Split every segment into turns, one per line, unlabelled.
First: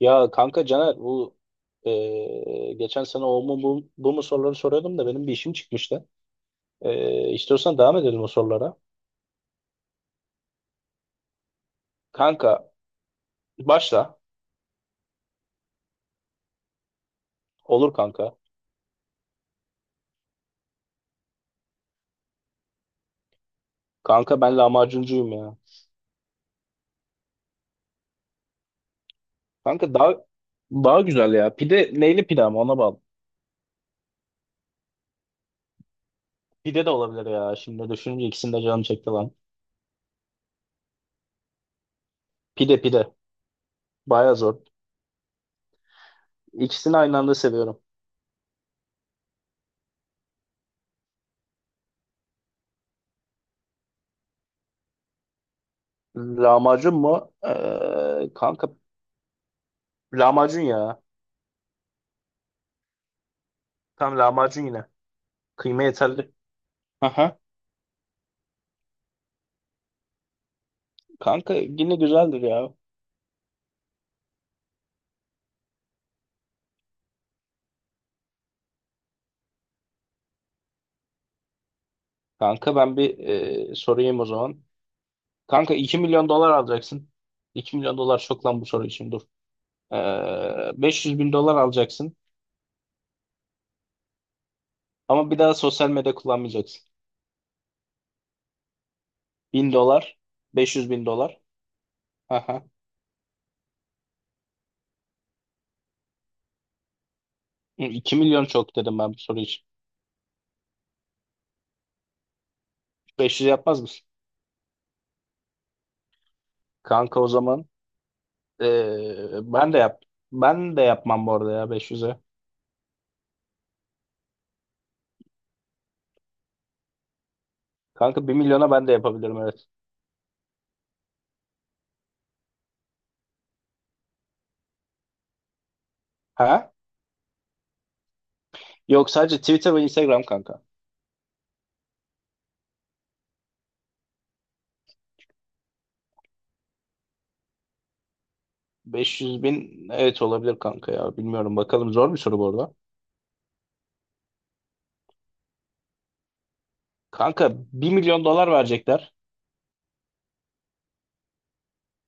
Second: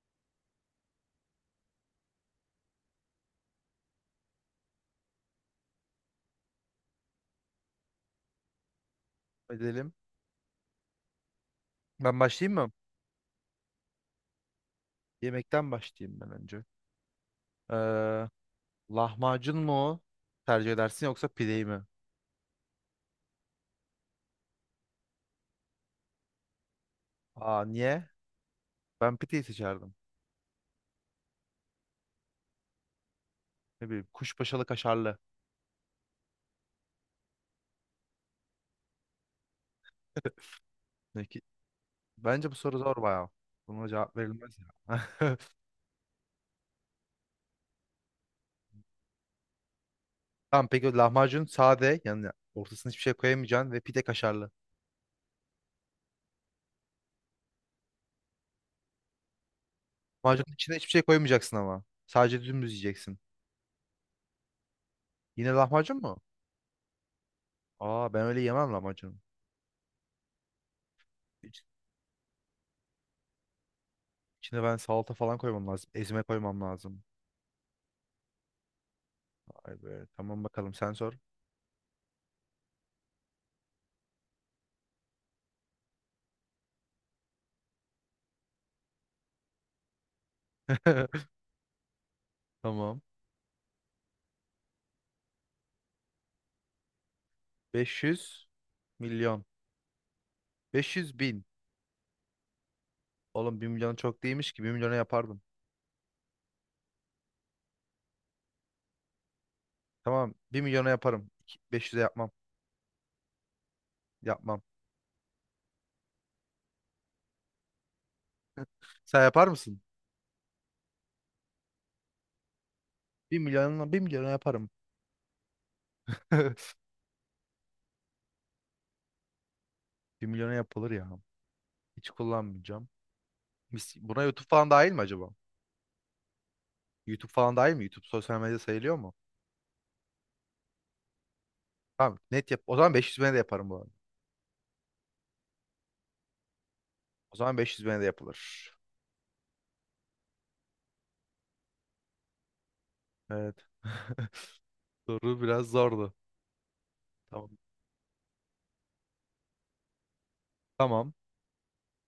Ya kanka Caner, bu geçen sene o mu bu, bu mu soruları soruyordum da benim bir işim çıkmıştı. İstiyorsan devam edelim o sorulara.
Edelim. Ben başlayayım mı?
Kanka, başla.
Yemekten başlayayım ben önce.
Olur,
Ee,
kanka.
lahmacun mu tercih edersin yoksa pideyi mi?
Kanka, ben lahmacuncuyum ya.
Aa niye? Ben pideyi seçerdim.
Kanka, daha güzel ya. Pide neyli pide, ama ona bağlı.
Ne bileyim kuşbaşılı kaşarlı.
Pide de olabilir ya. Şimdi düşününce ikisini de canım çekti lan.
Peki, bence bu
Pide
soru zor
pide.
bayağı. Buna cevap
Baya
verilmez
zor.
ya.
İkisini aynı anda seviyorum.
Tamam peki o lahmacun sade yani ortasına hiçbir şey koyamayacaksın ve pide kaşarlı.
Lahmacun mu? Kanka,
Lahmacunun
lahmacun
içine hiçbir şey
ya.
koymayacaksın ama. Sadece dümdüz yiyeceksin.
Tam lahmacun yine.
Yine
Kıyma
lahmacun mu?
yeterli.
Aa ben öyle yemem lahmacunu.
Kanka,
İç-
yine güzeldir ya.
İçine ben salata falan koymam lazım. Ezme koymam lazım. Vay be. Tamam bakalım sen sor.
Kanka, ben bir sorayım o zaman. Kanka, 2 milyon dolar alacaksın. 2 milyon dolar çok lan, bu soru için dur. Beş yüz bin dolar alacaksın.
Tamam.
Ama bir daha sosyal medya kullanmayacaksın.
500 milyon.
1000 dolar, 500 bin
500
dolar.
bin.
Aha.
Oğlum bir milyon çok değilmiş ki bir milyona yapardım.
2 milyon çok dedim ben bu soru için.
Tamam bir milyona yaparım. 500'e yapmam.
500 yapmaz mısın?
Yapmam.
Kanka, o zaman
Sen yapar
ben de
mısın?
yap. Ben de yapmam bu arada ya beş yüz'e.
Bir milyona bir milyona yaparım.
Kanka, bir milyona ben de yapabilirim, evet.
Bir milyona yapılır ya. Hiç kullanmayacağım. Buna YouTube falan dahil mi acaba?
Ha?
YouTube falan dahil mi? YouTube sosyal medya sayılıyor
Yok,
mu?
sadece Twitter ve Instagram kanka.
Tamam net yap. O zaman 500 bine de yaparım bu arada. O zaman 500 bine de yapılır.
500 bin, evet, olabilir kanka ya. Bilmiyorum, bakalım, zor bir soru bu arada.
Evet. Soru biraz zordu.
Kanka,
Tamam.
bir milyon dolar verecekler
Tamam.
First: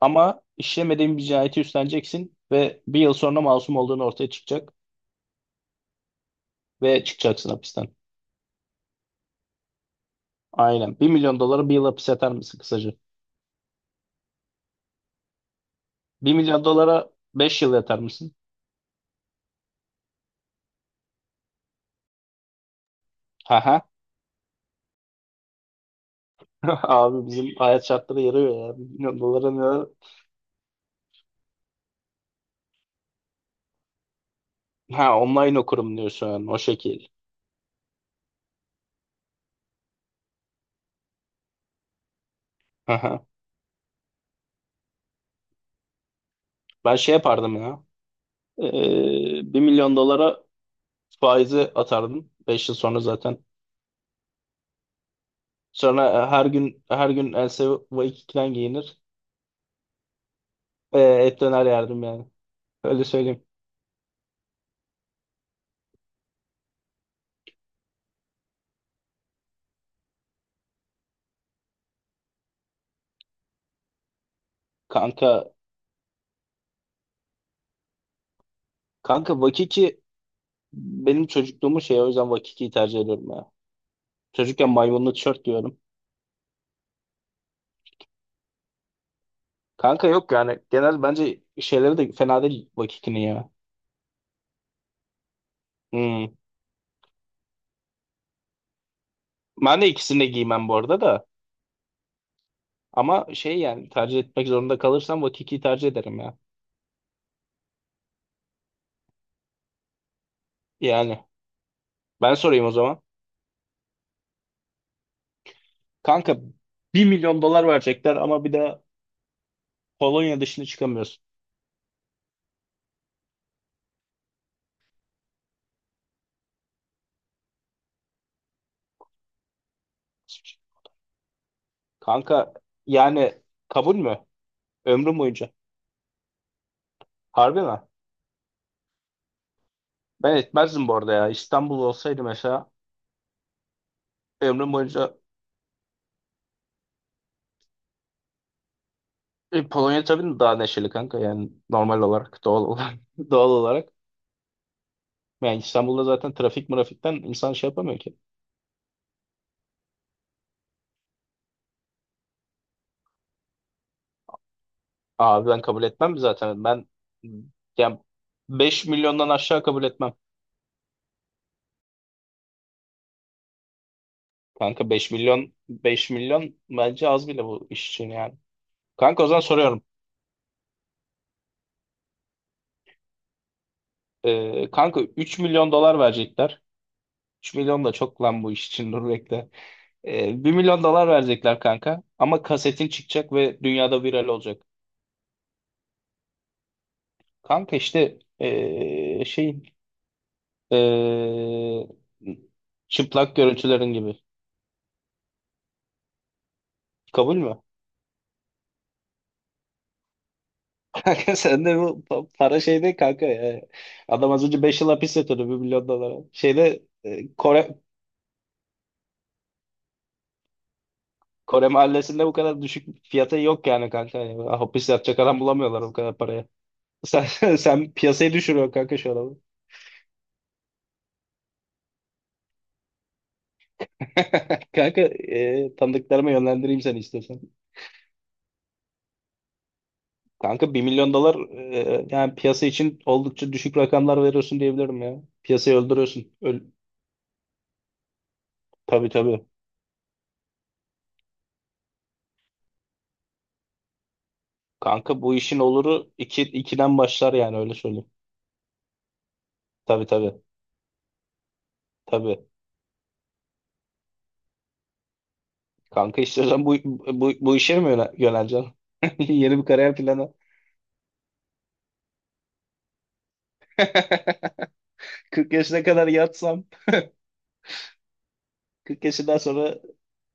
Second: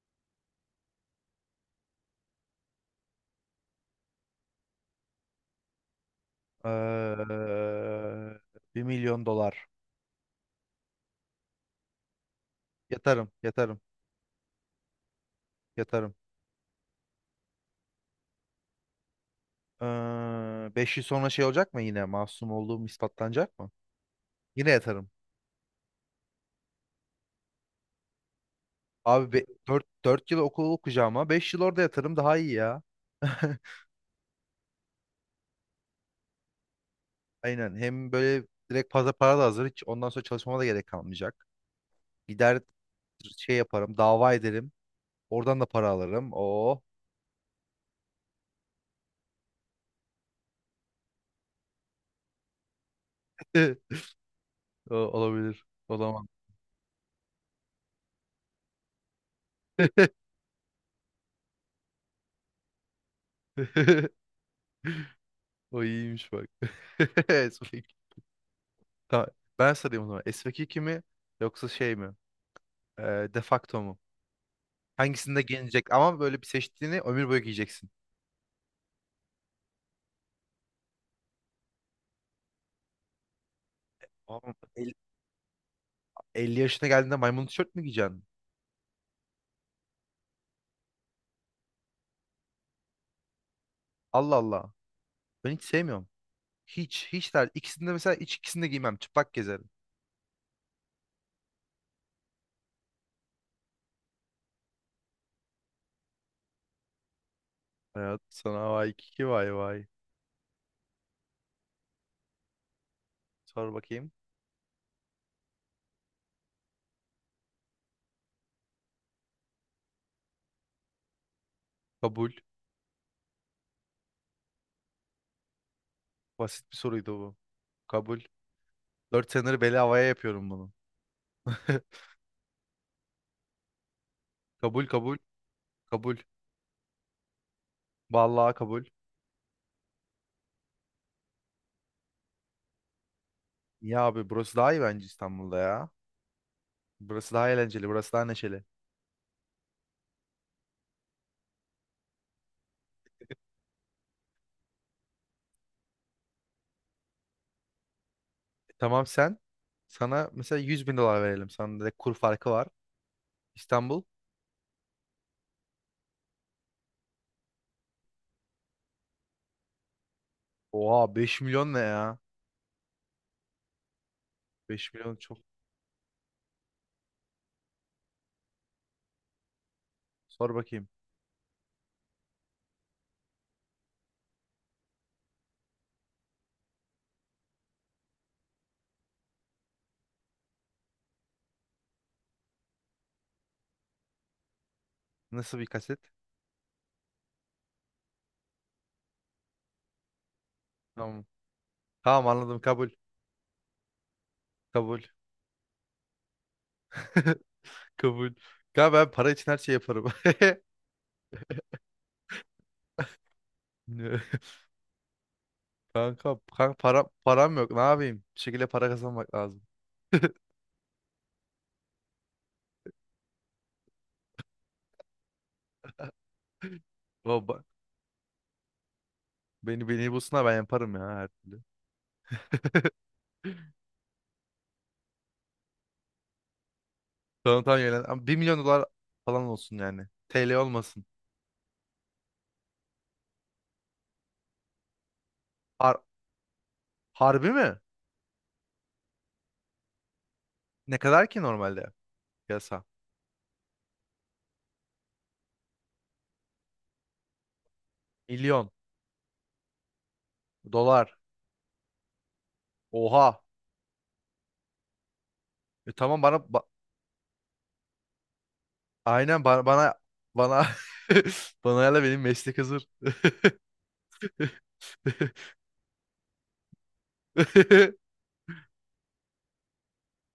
ama işlemediğin bir cinayeti üstleneceksin ve bir yıl sonra masum olduğun ortaya çıkacak ve çıkacaksın hapisten.
Eee 1 milyon dolar.
Aynen, bir milyon dolara bir yıl hapis yatar mısın kısaca?
Yatarım, yatarım, yatarım.
Bir milyon dolara 5 yıl yatar mısın?
5 yıl sonra şey olacak mı yine? Masum olduğum ispatlanacak mı?
Haha.
Yine yatarım.
Abi, bizim hayat şartları yarıyor ya. 1 milyon
Abi
dolara
dört
ne?
dört yıl okul okuyacağıma 5 yıl orada yatarım daha iyi ya.
Ha, online okurum diyorsun yani, o şekil.
Aynen. Hem böyle direkt fazla para da hazır. Hiç ondan sonra çalışmama da gerek kalmayacak. Gider
Haha.
şey yaparım, dava ederim. Oradan da para alırım. Oo.
Ben şey yapardım ya. 1 milyon dolara faizi atardım. 5 yıl sonra zaten.
O olabilir.
Sonra
Olamam.
her gün her gün Else Vakiki'den giyinir. Et döner yerdim yani. Öyle söyleyeyim.
O iyiymiş bak. Tamam, ben sarayım o zaman. SVK mi yoksa şey mi? Ee, de facto mu?
Kanka
Hangisinde giyinecek? Ama böyle bir seçtiğini ömür boyu giyeceksin.
kanka, Vakiki benim çocukluğumun şeyi, o yüzden Vakiki'yi tercih ediyorum ya.
Oğlum,
Çocukken maymunlu tişört giyiyorum.
50 yaşına geldiğinde maymun tişört mü giyeceksin?
Kanka, yok yani, genel bence şeyleri de fena değil Vakiki'nin ya.
Allah Allah. Ben hiç sevmiyorum.
Hmm.
Hiç der. İkisinde mesela hiç ikisinde giymem. Çıplak gezerim.
Ben de ikisini de giymem bu arada da. Ama şey yani, tercih etmek zorunda kalırsam Vakiki'yi tercih ederim ya.
Hayat sana vay kiki vay vay.
Yani, ben sorayım o zaman.
Sor bakayım.
Kanka, bir milyon dolar verecekler ama bir de Polonya dışına çıkamıyorsun.
Kabul. Basit bir soruydu bu. Kabul. 4 senedir beli havaya yapıyorum bunu.
Kanka, yani kabul mü?
Kabul kabul.
Ömrüm boyunca.
Kabul.
Harbi mi?
Vallahi kabul.
Ben etmezdim bu arada ya. İstanbul olsaydı mesela,
Ya abi burası daha
ömrüm
iyi bence
boyunca.
İstanbul'da ya. Burası daha eğlenceli, burası daha neşeli.
Polonya tabii daha neşeli kanka, yani normal olarak, doğal olarak doğal olarak. Yani İstanbul'da zaten trafik mırafikten insan şey yapamıyor ki.
Tamam sen, sana mesela 100 bin dolar verelim. Sana direkt kur farkı var. İstanbul.
Abi, ben kabul etmem zaten. Ben yani 5 milyondan aşağı kabul etmem.
Oha 5 milyon ne ya?
Kanka,
Beş
5
milyon çok.
milyon, beş milyon bence az bile bu iş için yani. Kanka, o zaman soruyorum.
Sor bakayım.
Kanka, 3 milyon dolar verecekler. 3 milyon da çok lan bu iş için, dur bekle. 1 milyon dolar verecekler kanka. Ama kasetin çıkacak ve dünyada viral olacak.
Nasıl bir kaset?
Kanka işte şey
Tamam.
ee,
Tamam anladım kabul.
çıplak görüntülerin gibi.
Kabul.
Kabul mü?
Kabul. Ya ben para için her şey yaparım.
Kanka, sen de bu para şeyde kanka ya.
Ne?
Adam az önce 5 yıl hapis yatıyordu bir milyon dolara.
Kanka, kanka
Şeyde
para, param yok. Ne yapayım? Bir şekilde para kazanmak lazım.
Kore mahallesinde bu kadar düşük fiyata yok yani kanka. Yani hapis yatacak adam bulamıyorlar bu kadar paraya.
Baba,
Sen piyasayı düşürüyorsun kanka, şu adamı.
beni bulsunlar ben yaparım ya her türlü.
Kanka, tanıdıklarıma yönlendireyim seni istiyorsan.
Tamam tamam yönlen. Ama bir milyon dolar falan olsun yani. TL
Kanka, bir
olmasın.
milyon dolar, yani piyasa için oldukça düşük rakamlar veriyorsun diyebilirim ya. Piyasayı
Ar-
öldürüyorsun.
Harbi mi?
Tabii tabii.
Ne kadar ki normalde piyasa?
Kanka, bu işin oluru ikiden başlar yani, öyle söyleyeyim.
Milyon
Tabii tabii.
dolar.
Tabii.
Oha. E tamam
Kanka, istiyorsan bu işe mi yöneleceksin?
aynen
Yeni bir
bana bana
kariyer planı.
bana hala benim meslek hazır.
40 yaşına kadar yatsam, 40 yaşından sonra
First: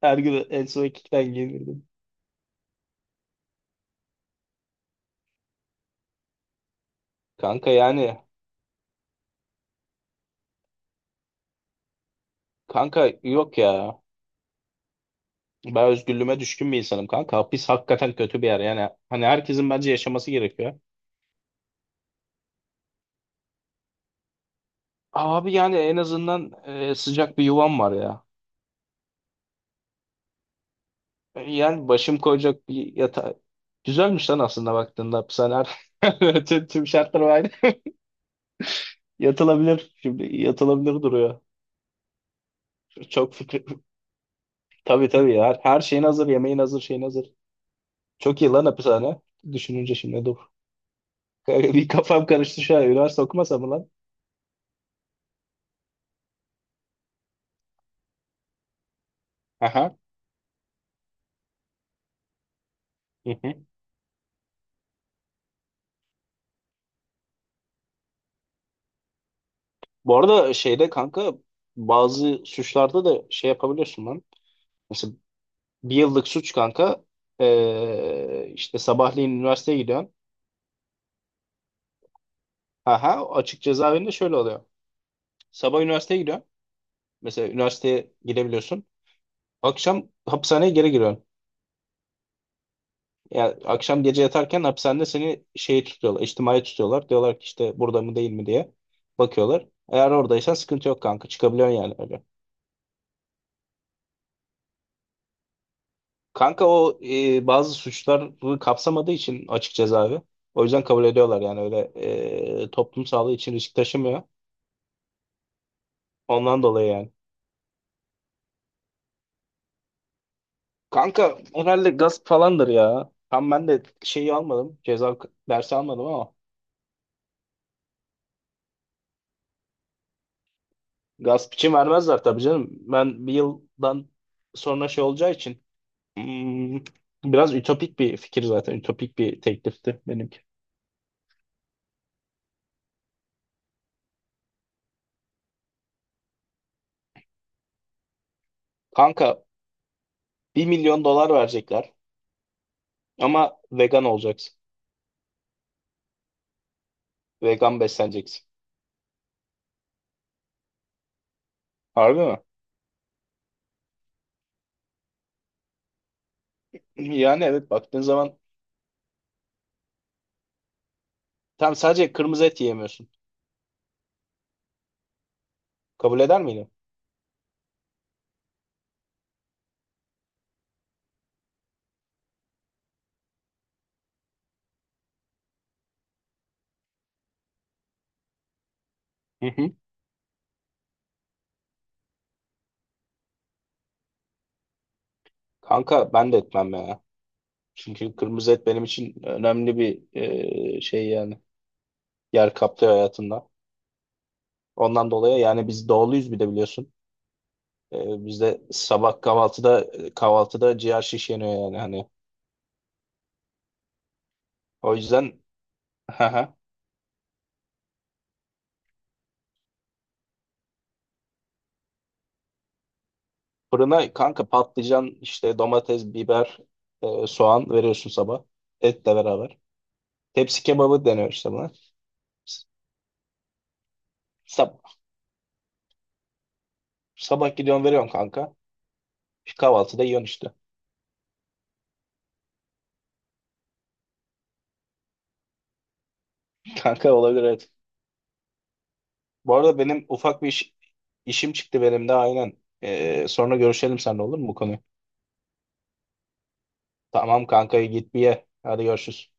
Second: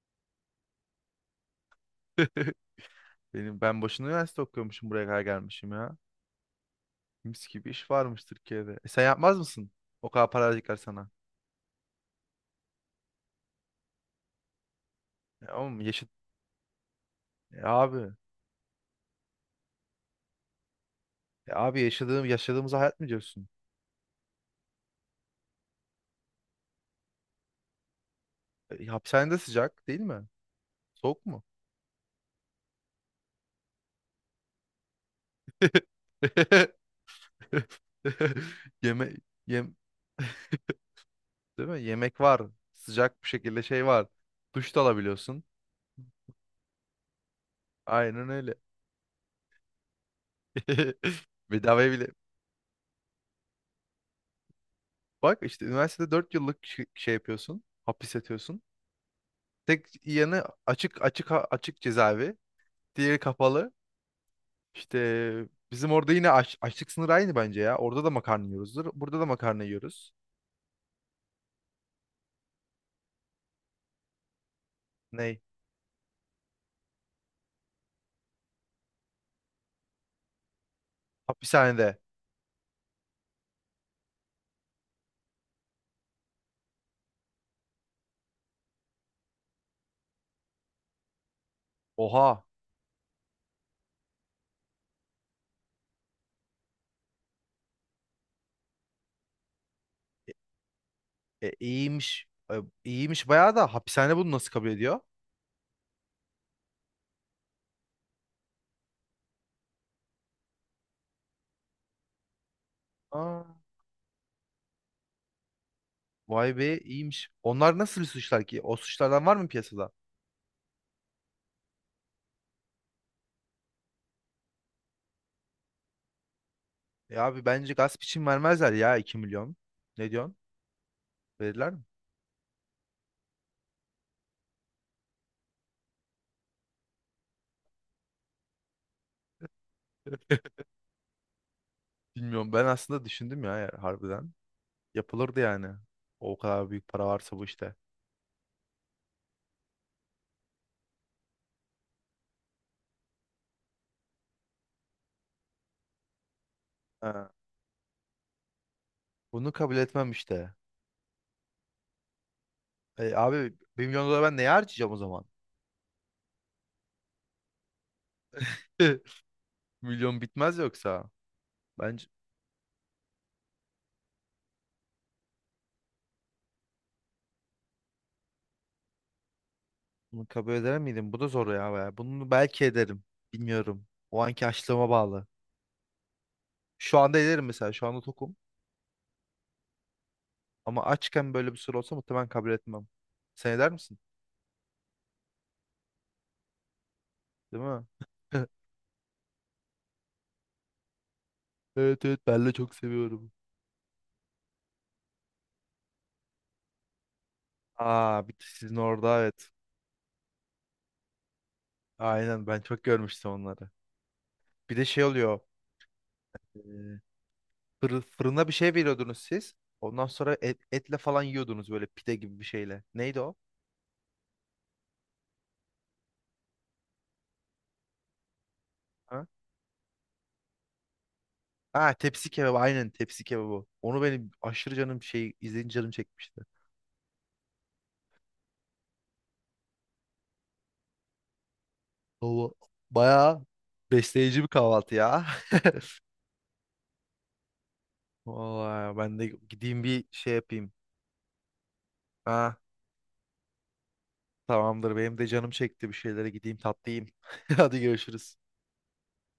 her gün en son iki giyinirdim.
Ben boşuna üniversite okuyormuşum buraya kadar gelmişim ya. Mis gibi
Kanka
iş
yani.
varmış Türkiye'de. E sen yapmaz mısın? O kadar para verecekler sana.
Kanka, yok ya.
E oğlum
Ben
yaşa
özgürlüğüme düşkün bir insanım, kanka.
E
Hapis
abi.
hakikaten kötü bir yer. Yani hani, herkesin bence yaşaması gerekiyor.
E abi yaşadığımız hayat mı diyorsun?
Abi, yani en azından sıcak bir yuvam var ya.
E, hapishanede sıcak değil mi? Soğuk mu?
Yani başım koyacak bir yatağı. Güzelmiş lan aslında baktığında hapishane. Tüm, tüm şartlar aynı.
Yeme yem
Yatılabilir. Şimdi yatılabilir duruyor.
değil mi? Yemek var. Sıcak bir
Çok
şekilde
fikri.
şey var. Duş da
Tabii tabii
alabiliyorsun.
ya. Her şeyin hazır. Yemeğin hazır. Şeyin hazır.
Aynen
Çok iyi
öyle.
lan hapishane. Düşününce şimdi dur. Bir
Bedavaya bile.
kafam karıştı şu an. Üniversite okumasam mı lan?
Bak işte üniversitede 4 yıllık şey yapıyorsun. Hapis yatıyorsun.
Aha.
Tek yanı açık cezaevi. Diğeri kapalı. İşte bizim orada yine açlık sınırı aynı bence ya. Orada da makarna yiyoruzdur. Burada da makarna yiyoruz.
Bu arada şeyde kanka, bazı suçlarda da şey yapabiliyorsun lan. Mesela,
Ney?
bir yıllık suç kanka, işte sabahleyin üniversiteye gidiyorsun.
Hapishanede.
Aha, açık cezaevinde şöyle oluyor. Sabah üniversiteye gidiyorsun. Mesela üniversiteye gidebiliyorsun. Akşam hapishaneye geri giriyorsun.
Oha.
Yani akşam gece yatarken hapishanede seni şeyi tutuyorlar. İçtimai tutuyorlar. Diyorlar ki, işte burada mı değil mi diye bakıyorlar. Eğer oradaysan sıkıntı yok, kanka.
E,
Çıkabiliyorsun yani.
iyiymiş. E, iyiymiş bayağı da hapishane bunu nasıl kabul ediyor?
Kanka, o bazı suçları kapsamadığı için açık cezaevi. O yüzden kabul ediyorlar yani öyle, toplum sağlığı
Aa.
için risk taşımıyor.
Vay
Ondan
be
dolayı yani.
iyiymiş. Onlar nasıl suçlar ki? O suçlardan var mı piyasada?
Kanka, herhalde gasp falandır ya. Tam ben de şeyi almadım. Ceza dersi almadım ama.
Ya abi bence gasp için vermezler ya 2 milyon. Ne diyorsun?
Gasp
Verirler
için
mi?
vermezler tabii canım. Ben bir yıldan sonra şey olacağı için. hmm, Biraz ütopik bir fikir zaten. Ütopik bir teklifti benimki.
Bilmiyorum. Ben aslında düşündüm ya harbiden. Yapılırdı yani. O kadar büyük para varsa bu işte.
Kanka, bir milyon dolar verecekler. Ama vegan olacaksın.
Ha.
Vegan besleneceksin.
Bunu kabul etmem işte.
Harbi mi?
E, abi 1 milyon dolar ben neye harcayacağım o zaman?
Yani evet, baktığın zaman
Milyon bitmez yoksa.
tam
Bence
sadece kırmızı et yiyemiyorsun. Kabul eder miydin?
bunu kabul eder miydim? Bu da zor ya baya. Bunu belki ederim. Bilmiyorum. O anki açlığıma bağlı. Şu anda ederim mesela. Şu anda tokum.
Hı hı.
Ama açken böyle bir soru olsa muhtemelen kabul etmem. Sen eder misin?
Kanka, ben de etmem ya.
Değil mi?
Çünkü kırmızı et benim için önemli bir şey yani.
Evet evet ben de
Yer
çok
kaplıyor
seviyorum.
hayatımda. Ondan dolayı yani, biz doğuluyuz bir de biliyorsun.
Aa bir de
Bizde
sizin orada
sabah
evet.
kahvaltıda ciğer şiş yeniyor yani hani.
Aynen ben çok görmüştüm onları. Bir de
O
şey oluyor.
yüzden haha.
e, fırına bir şey veriyordunuz siz. Ondan sonra etle falan yiyordunuz böyle pide gibi bir şeyle. Neydi o?
Fırına kanka patlıcan işte, domates, biber, soğan veriyorsun sabah. Etle
Ha?
beraber. Tepsi kebabı deniyor işte buna.
Ha tepsi kebabı aynen tepsi kebabı. Onu benim aşırı canım şey izleyince canım çekmişti.
Sabah gidiyorsun veriyorsun kanka. İşte kahvaltıda yiyorsun işte.
O bayağı besleyici bir kahvaltı ya.
Kanka, olabilir evet.
Vallahi ben de
Bu arada
gideyim bir
benim
şey
ufak bir
yapayım.
işim çıktı benim de, aynen.
Ha,
Sonra görüşelim seninle, olur mu bu konuyu?
tamamdır. Benim de canım çekti. Bir şeylere gideyim tatlı yiyeyim.
Tamam
Hadi
kanka, git bir
görüşürüz.
ye. Hadi görüşürüz.